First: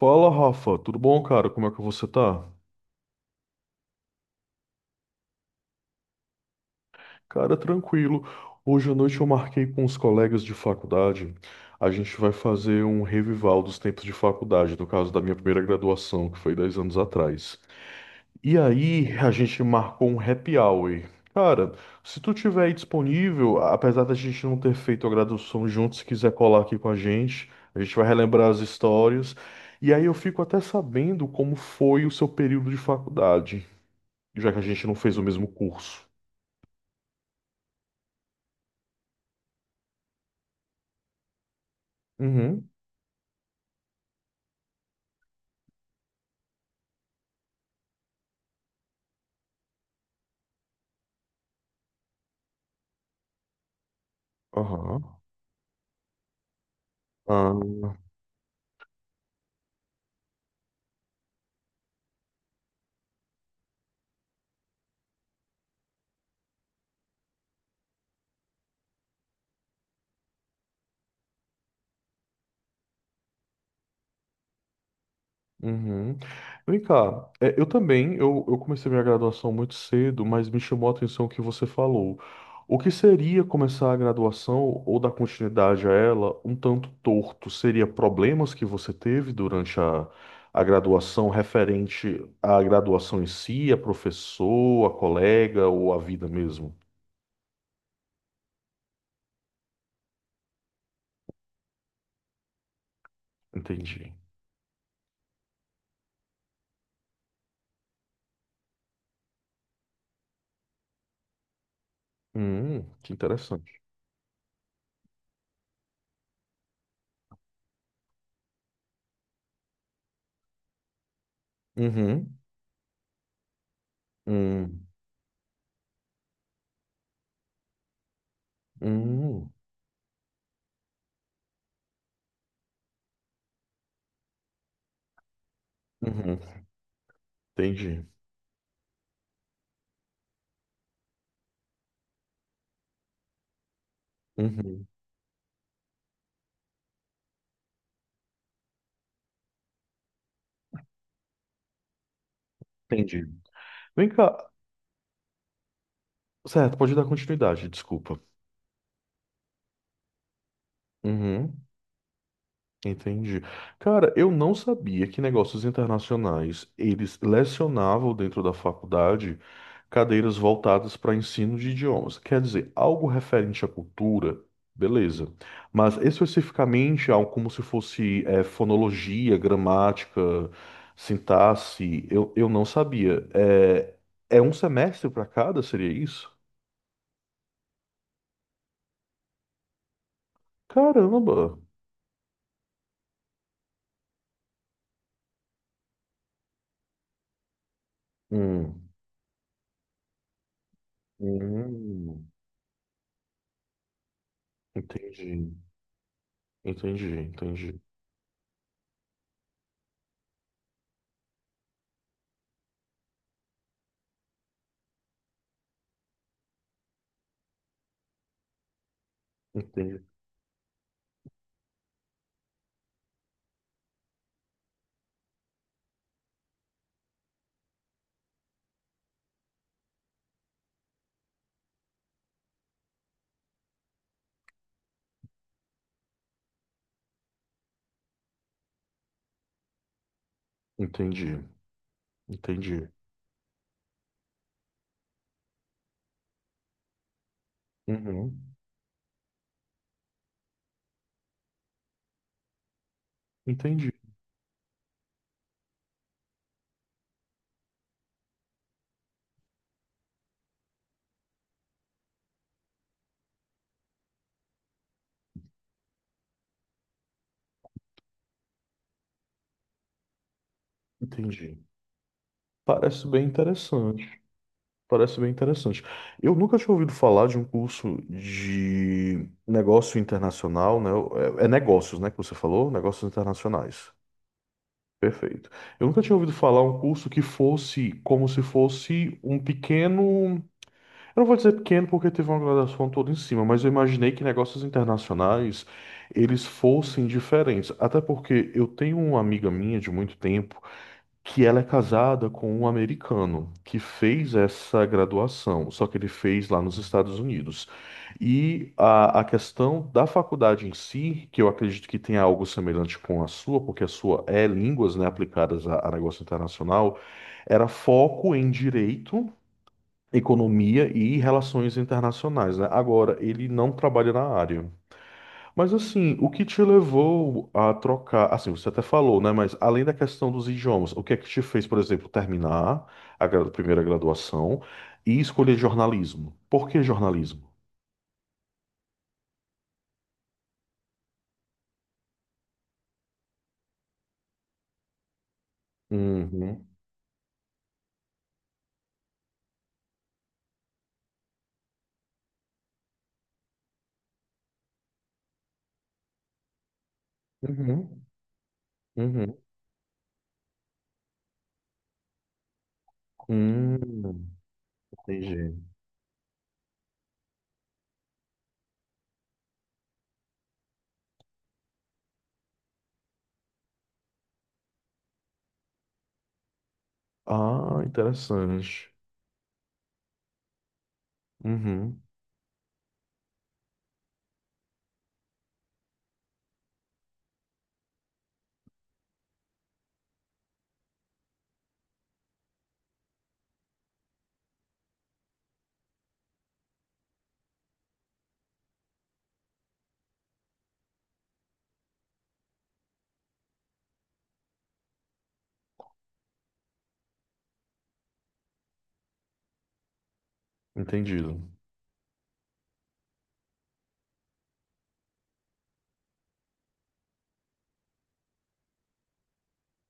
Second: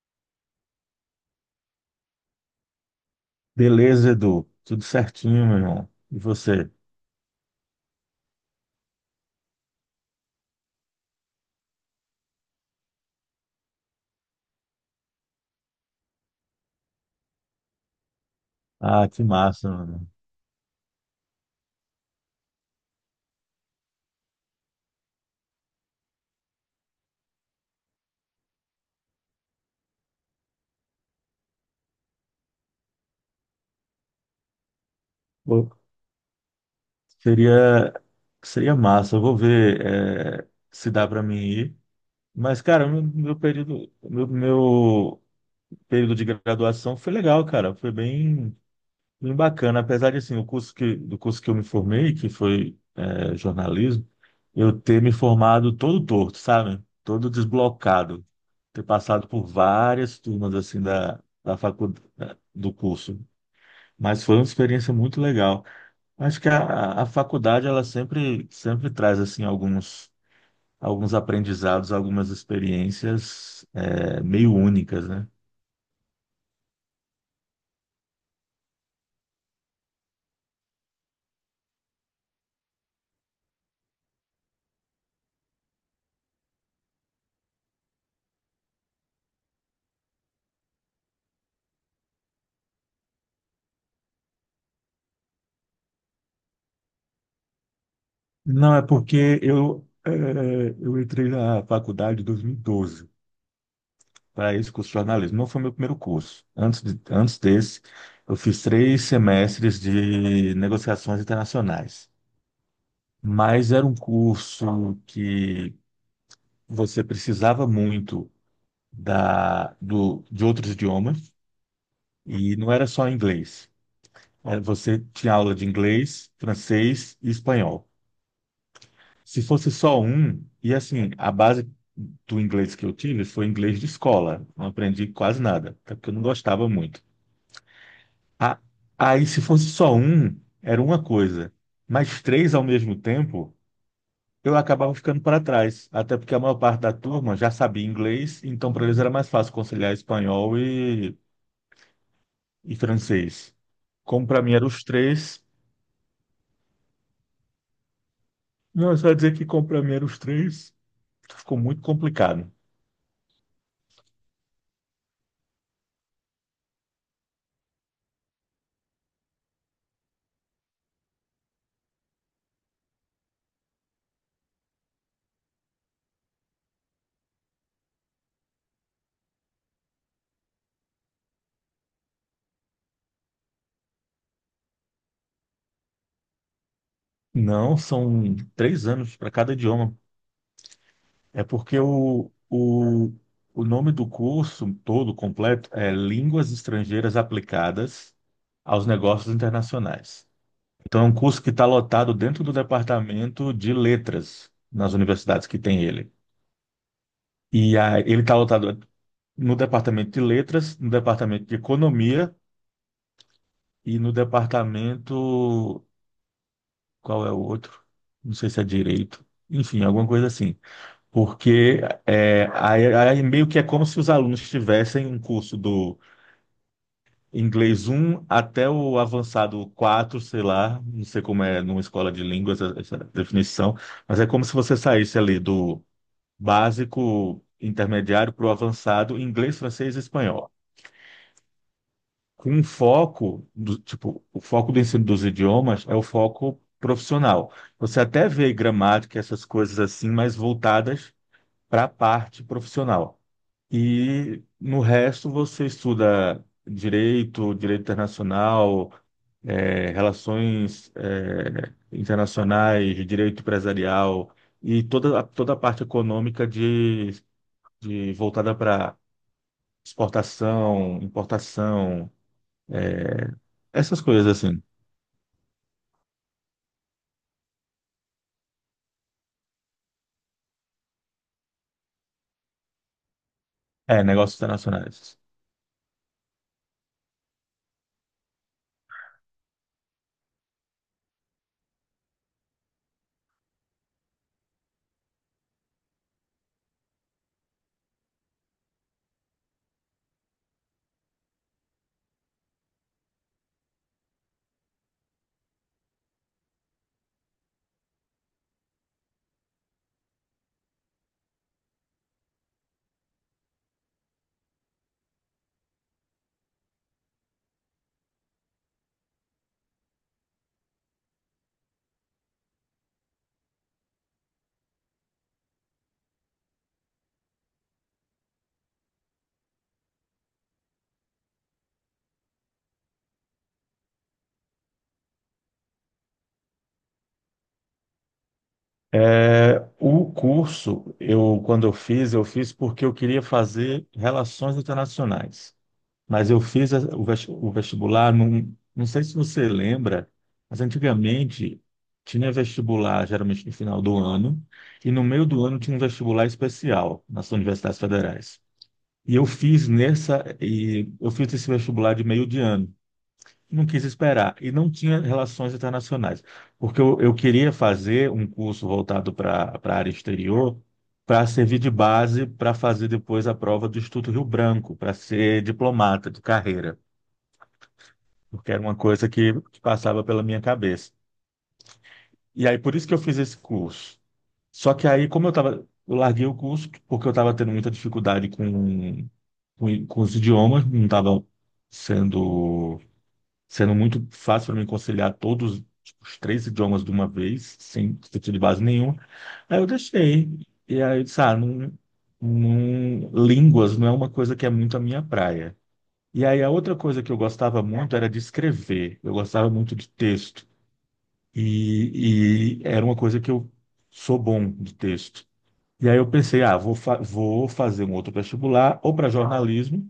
Fala, Rafa, tudo bom, cara? Como é que você tá? Beleza, Edu. Tudo certinho, meu irmão. E você? Cara, tranquilo. Hoje à noite eu marquei com os colegas de faculdade. A gente vai fazer um revival dos tempos de faculdade, no caso da minha primeira graduação, que foi 10 anos atrás. E Ah, aí que a gente massa, mano. marcou um happy hour. Cara, se tu tiver aí disponível, apesar da gente não ter feito a graduação junto, se quiser colar aqui com a gente vai relembrar as histórias. E aí eu fico até sabendo como foi o seu período de faculdade, já que a gente não fez o mesmo Pô, curso. seria, seria massa. Eu vou ver, se dá para mim ir. Mas, Uhum. cara, meu período, meu período de graduação foi legal, cara. Foi bem Bem bacana, apesar de assim, do curso que eu me formei, que foi jornalismo, eu ter me Aham. formado todo torto, sabe? Todo Ah, desblocado, ter passado por várias turmas assim da faculdade do curso, mas foi uma experiência muito legal. Acho que a faculdade ela sempre traz assim alguns aprendizados, algumas experiências meio únicas, né? uhum. Vem cá, eu também, eu comecei minha graduação muito cedo, mas me chamou a atenção o que você falou. O que seria começar a graduação ou dar continuidade a ela um tanto torto? Seria problemas que você teve durante a graduação referente à graduação em si, a professor, a colega ou a vida mesmo? Não, é porque eu, eu entrei na faculdade em 2012 Entendi. para esse curso de jornalismo. Não foi meu primeiro curso. Antes desse, eu fiz três semestres de negociações internacionais. Que interessante. Mas era um curso que você precisava muito de outros idiomas Uhum. e não era só inglês. É, Hum. você tinha aula de inglês, francês e espanhol. Se Hum, fosse só um, e assim, a base do inglês que eu tive foi inglês de escola. Não aprendi quase nada, até porque eu não uhum, gostava muito. entendi. A- Aí, se fosse só um, era uma coisa. Mas três ao mesmo tempo, eu Uhum, acabava ficando para trás. Até porque a maior parte da turma já sabia inglês, então para eles era mais fácil conciliar espanhol e entendi. francês. Vem Como para cá, mim eram os três. certo, pode dar continuidade, desculpa. Não, é só ia dizer que como para mim eram os três, ficou Uhum, muito complicado. entendi. Cara, eu não sabia que negócios internacionais eles lecionavam dentro da faculdade cadeiras voltadas para ensino de idiomas. Quer dizer, algo referente à cultura, beleza. Mas especificamente algo como se fosse fonologia, gramática, sintaxe, eu não sabia. É um semestre para cada, seria isso? Não, são três anos para cada idioma. Caramba! É porque o nome do curso todo completo é Línguas Estrangeiras Aplicadas aos Hum. Negócios Internacionais. Então, é um curso que está lotado Hum. dentro do departamento de letras nas universidades Entendi. que tem ele. Entendi, E entendi. Ele está lotado no departamento de letras, no departamento de economia e no departamento. Qual é o outro? Não sei se é direito. Enfim, Entendi, alguma coisa assim. Porque é, aí meio que é como se os alunos tivessem um curso do inglês um até o avançado 4 sei lá, não sei como é numa escola de línguas essa definição, mas é como se você saísse ali do básico intermediário para o avançado inglês, francês e espanhol. entendi, Com um entendi. foco, tipo, o foco do ensino dos idiomas é o foco profissional. Você até vê Uhum, gramática, essas coisas assim, mas voltadas para a parte profissional. entendi, E no resto você estuda direito, direito internacional, relações, internacionais, direito empresarial e toda a parte econômica de voltada para exportação, entendi. importação, Parece eh, bem essas interessante. coisas assim. Parece bem interessante. Eu nunca tinha ouvido falar de um curso de negócio internacional, né? É negócios, né, que você falou? Negócios internacionais. É, negócios internacionais. Perfeito. Eu nunca tinha ouvido falar um curso que fosse como se fosse um pequeno. Eu não vou dizer pequeno porque teve uma graduação toda em cima, mas eu imaginei que negócios internacionais eles fossem diferentes. Até porque eu tenho uma amiga minha de muito tempo que ela é casada com um americano que fez essa graduação, só que ele fez lá nos Estados Unidos. E a questão da faculdade em si, que eu acredito que tenha algo semelhante com a sua, porque a sua é línguas, né, aplicadas a negócio internacional, era foco em direito, economia e relações internacionais, né? Agora, ele não trabalha na área. Mas assim, o que te levou a trocar? Assim, você até falou, né? Mas além da questão dos idiomas, o que é que te fez, por exemplo, terminar a primeira graduação e escolher jornalismo? Por que jornalismo? É, o curso, eu, quando eu fiz porque eu queria fazer relações internacionais. Mas eu Uhum, fiz o vestibular, num, não sei se você lembra, mas antigamente tinha vestibular geralmente no final do ano, e no meio do ano tinha um vestibular especial nas universidades uhum, federais. E eu uhum. fiz nessa, e eu fiz esse vestibular de meio de ano. Não Hum, quis esperar, e não tinha relações entendi. internacionais, porque eu queria fazer um curso voltado para a área exterior, para servir de base para fazer depois a prova do Instituto Rio Branco, para ser diplomata de carreira Ah, porque era uma interessante. coisa que passava pela minha cabeça. Uhum, E aí, por isso que eu fiz esse curso. Só que aí, como eu tava, eu larguei o curso porque eu estava tendo muita dificuldade com os idiomas, não estava sendo, sendo muito fácil para mim conciliar todos tipo, os três idiomas de uma vez, sem sentido de base nenhuma. Aí eu deixei. E aí, eu disse, ah, não, línguas não é uma coisa que é muito a minha praia. E aí, a outra coisa que eu gostava muito era de escrever. Eu gostava muito de texto. entendido. E era uma coisa que eu sou bom de texto. E aí eu pensei, ah, vou fazer um outro vestibular, ou para jornalismo,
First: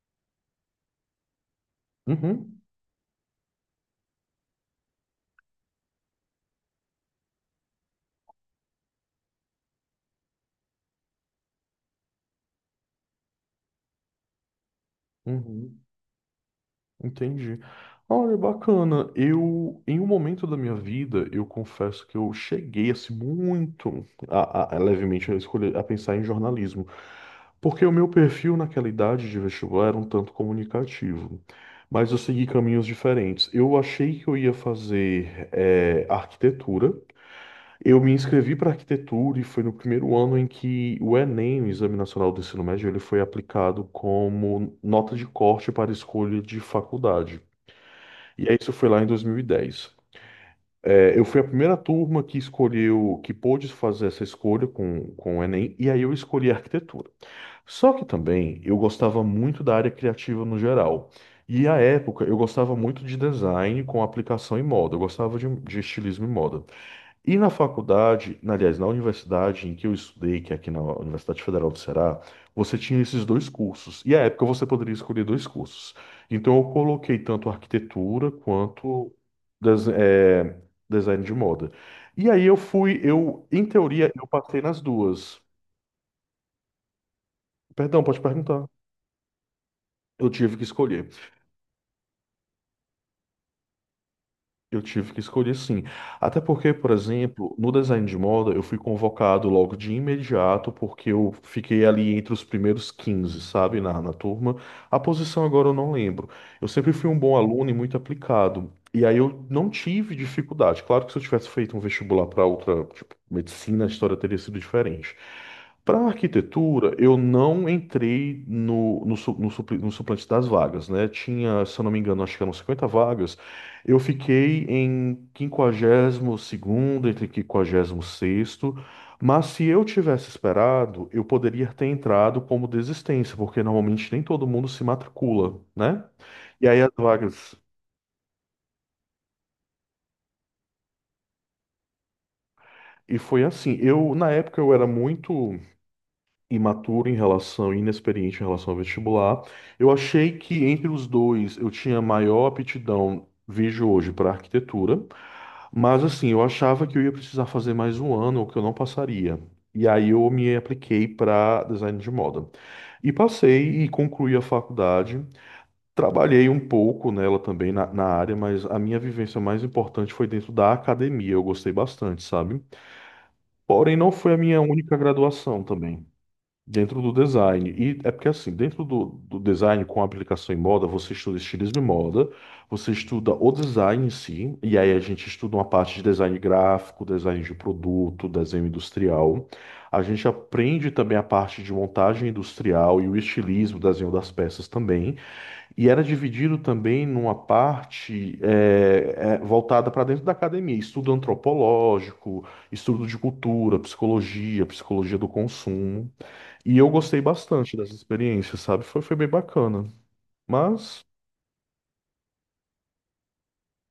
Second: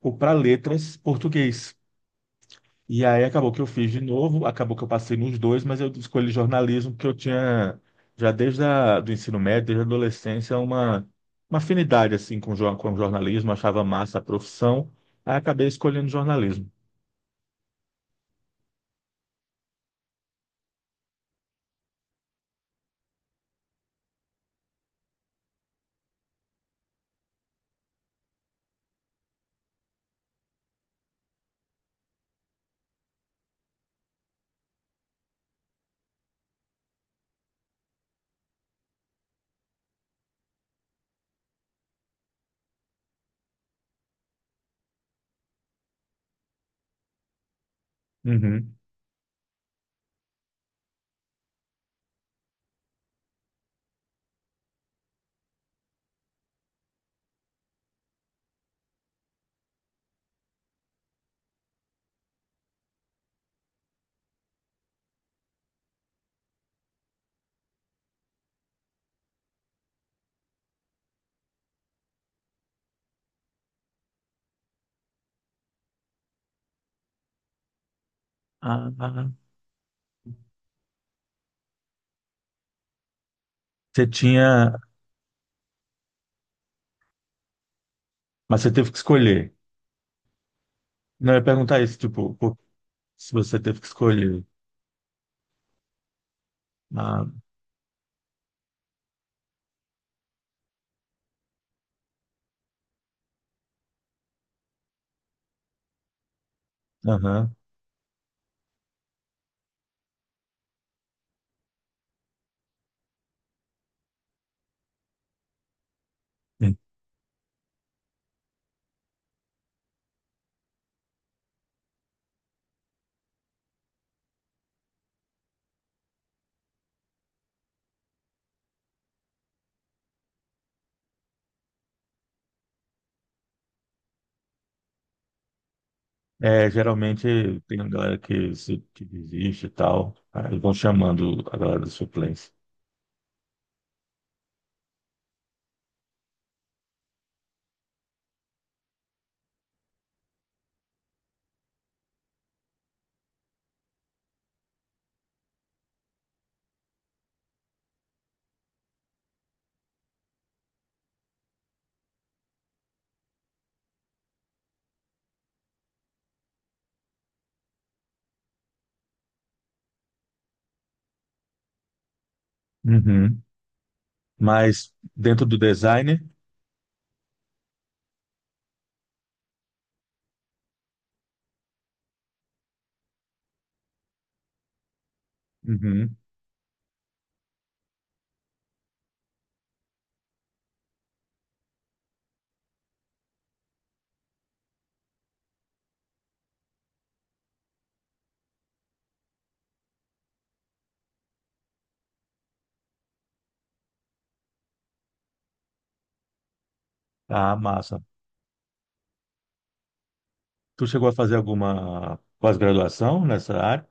ou para letras português. Uhum, E aí acabou que eu fiz de novo, acabou que eu passei nos dois, mas eu escolhi jornalismo porque eu tinha, já desde do ensino médio, desde a adolescência, uma afinidade assim com jornalismo, achava massa a profissão, aí acabei uhum. escolhendo jornalismo. Entendi. Olha, bacana. Eu, em um momento da minha vida, eu confesso que eu cheguei assim muito a levemente a escolher, a pensar em jornalismo, porque o meu perfil naquela idade de vestibular era um tanto comunicativo, mas eu segui caminhos diferentes. Eu achei que eu ia fazer arquitetura. Eu me inscrevi para arquitetura e foi no primeiro ano em que o Enem, o Exame Nacional do Ensino Médio, ele foi aplicado como nota de corte para escolha de faculdade. E aí isso Uhum. foi lá em 2010. É, eu fui a primeira turma que escolheu, que pôde fazer essa escolha com o Enem, e aí eu escolhi arquitetura. Só que também eu gostava muito da área criativa no geral. E à época eu gostava muito de design com aplicação em moda, eu gostava de estilismo em moda. E na faculdade, aliás, na universidade em que eu estudei, que é aqui na Universidade Federal do Ceará, você tinha esses dois cursos. E à época você poderia escolher dois cursos. Então eu coloquei tanto arquitetura Ah, ah, quanto ah. des- eh, design de moda. E aí eu fui, eu, em você teoria, eu passei tinha, nas duas. Perdão, pode mas perguntar. você teve que escolher. Eu tive que escolher. Não, eu ia perguntar isso, tipo, se você teve que escolher. Eu tive que escolher sim. Até porque, por Ah, exemplo, no design de moda, eu fui convocado logo de imediato, porque eu fiquei ali entre os primeiros 15, sabe, na turma. A posição agora eu não lembro. Eu sempre fui um bom aham. aluno e muito aplicado. E aí eu não tive dificuldade. Claro que se eu tivesse feito um vestibular para outra, tipo, medicina, a história teria sido diferente. Para arquitetura, eu não entrei no suplente das vagas, né? Tinha, se eu não me engano, acho que eram 50 vagas. Eu fiquei em 52º entre 56º, mas se eu tivesse esperado, eu poderia ter entrado como desistência, porque normalmente nem todo mundo se matricula, né? E É, aí as vagas. geralmente tem uma galera que, se- que desiste e tal. Aí vão chamando a galera da suplência. E foi assim, eu na época eu era muito imaturo em relação, inexperiente em relação ao vestibular. Eu achei que entre os dois eu tinha maior aptidão, vejo hoje, para arquitetura, mas assim, eu achava que eu ia precisar fazer mais um ano, ou que eu não passaria. E aí eu me apliquei para design de moda. E passei e concluí a faculdade. Trabalhei um pouco nela também, na área, mas a minha vivência mais importante foi dentro da academia. Eu gostei bastante, sabe? Uhum. Porém, não foi a minha Mas única dentro do graduação também. design, Dentro do design. E é porque, assim, dentro do design com aplicação em moda, você estuda estilismo e moda, você estuda o design em si, e aí a gente estuda uma parte de uhum. design gráfico, design de produto, desenho industrial. A gente aprende também a parte de montagem industrial e o estilismo, desenho das peças também. E era dividido também numa parte voltada para dentro da academia, estudo antropológico, estudo de cultura, psicologia, psicologia do consumo. E eu gostei Ah, bastante dessa massa. experiência, sabe? Foi bem bacana. Tu Mas chegou a fazer alguma pós-graduação nessa área?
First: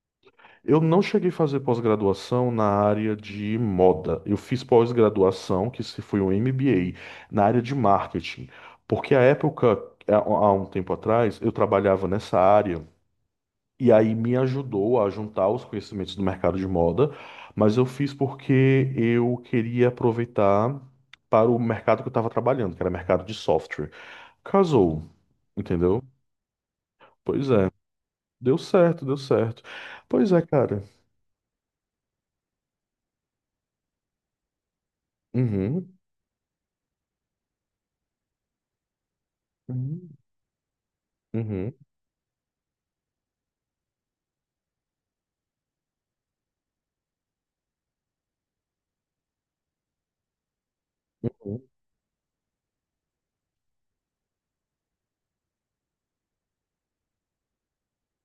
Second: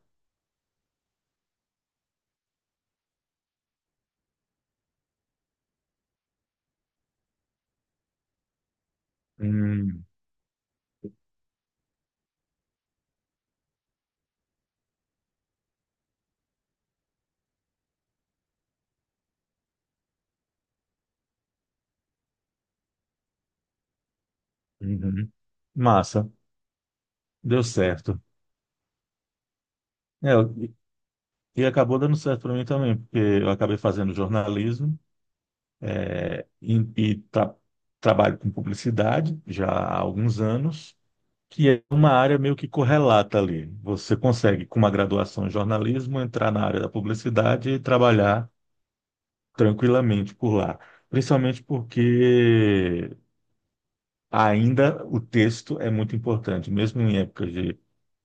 eu não cheguei a fazer pós-graduação na área de moda. Eu fiz pós-graduação, que se foi um MBA, na área de marketing. Porque a época, Hum, há um tempo atrás, eu trabalhava nessa área. E aí me ajudou a juntar os conhecimentos do mercado de moda, mas eu fiz porque eu queria aproveitar para o mercado que eu estava trabalhando, que era mercado de software. Casou, uhum. entendeu? Massa, Pois deu é, certo. deu certo, deu certo. Pois É, é, cara. e acabou dando certo para mim também, porque eu acabei fazendo jornalismo. Uhum, E trabalho com publicidade já há uhum, alguns anos, que uhum, é uma área meio que correlata ali. Você consegue, com uma graduação em jornalismo, entrar na área da publicidade e trabalhar tranquilamente por lá. uhum. Principalmente porque ainda o texto é muito importante, mesmo em época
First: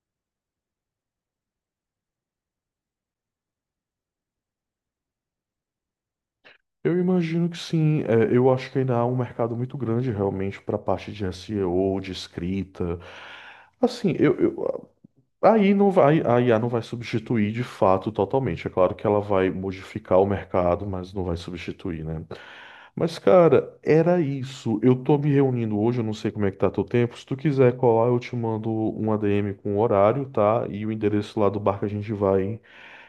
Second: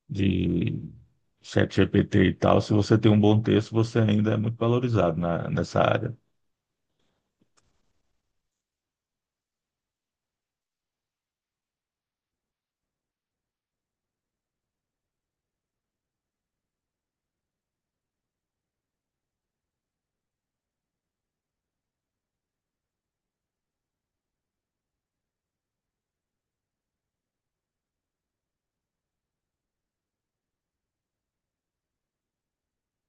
de ChatGPT e tal, se você tem um bom texto, você ainda é muito valorizado nessa área. Eu imagino que sim. É, eu acho que ainda há um mercado muito grande realmente para a parte de SEO, de escrita. Assim, aí não vai, a IA não vai substituir de fato totalmente. É claro que ela vai modificar o mercado, mas não vai substituir, né? Mas, cara, era isso. Eu tô me reunindo hoje, eu não sei como é que tá teu tempo. Se tu quiser colar, eu te mando um ADM com o horário, tá? E o endereço lá do bar que a gente vai,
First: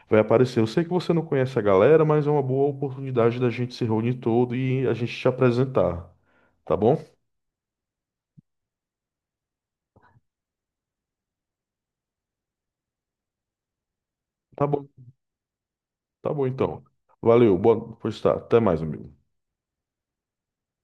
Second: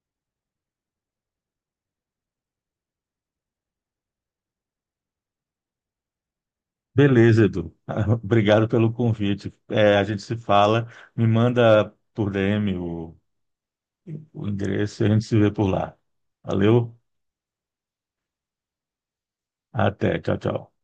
vai aparecer. Eu sei que você não conhece a galera, mas é uma boa oportunidade da gente se reunir todo e a gente te apresentar. Tá bom? Beleza, Edu. Obrigado pelo convite. É, a gente se fala, me manda por DM o Tá bom. endereço e a gente se vê por lá. Tá bom, então. Valeu, Valeu. Pois tá. Até mais, amigo. até, tchau, tchau.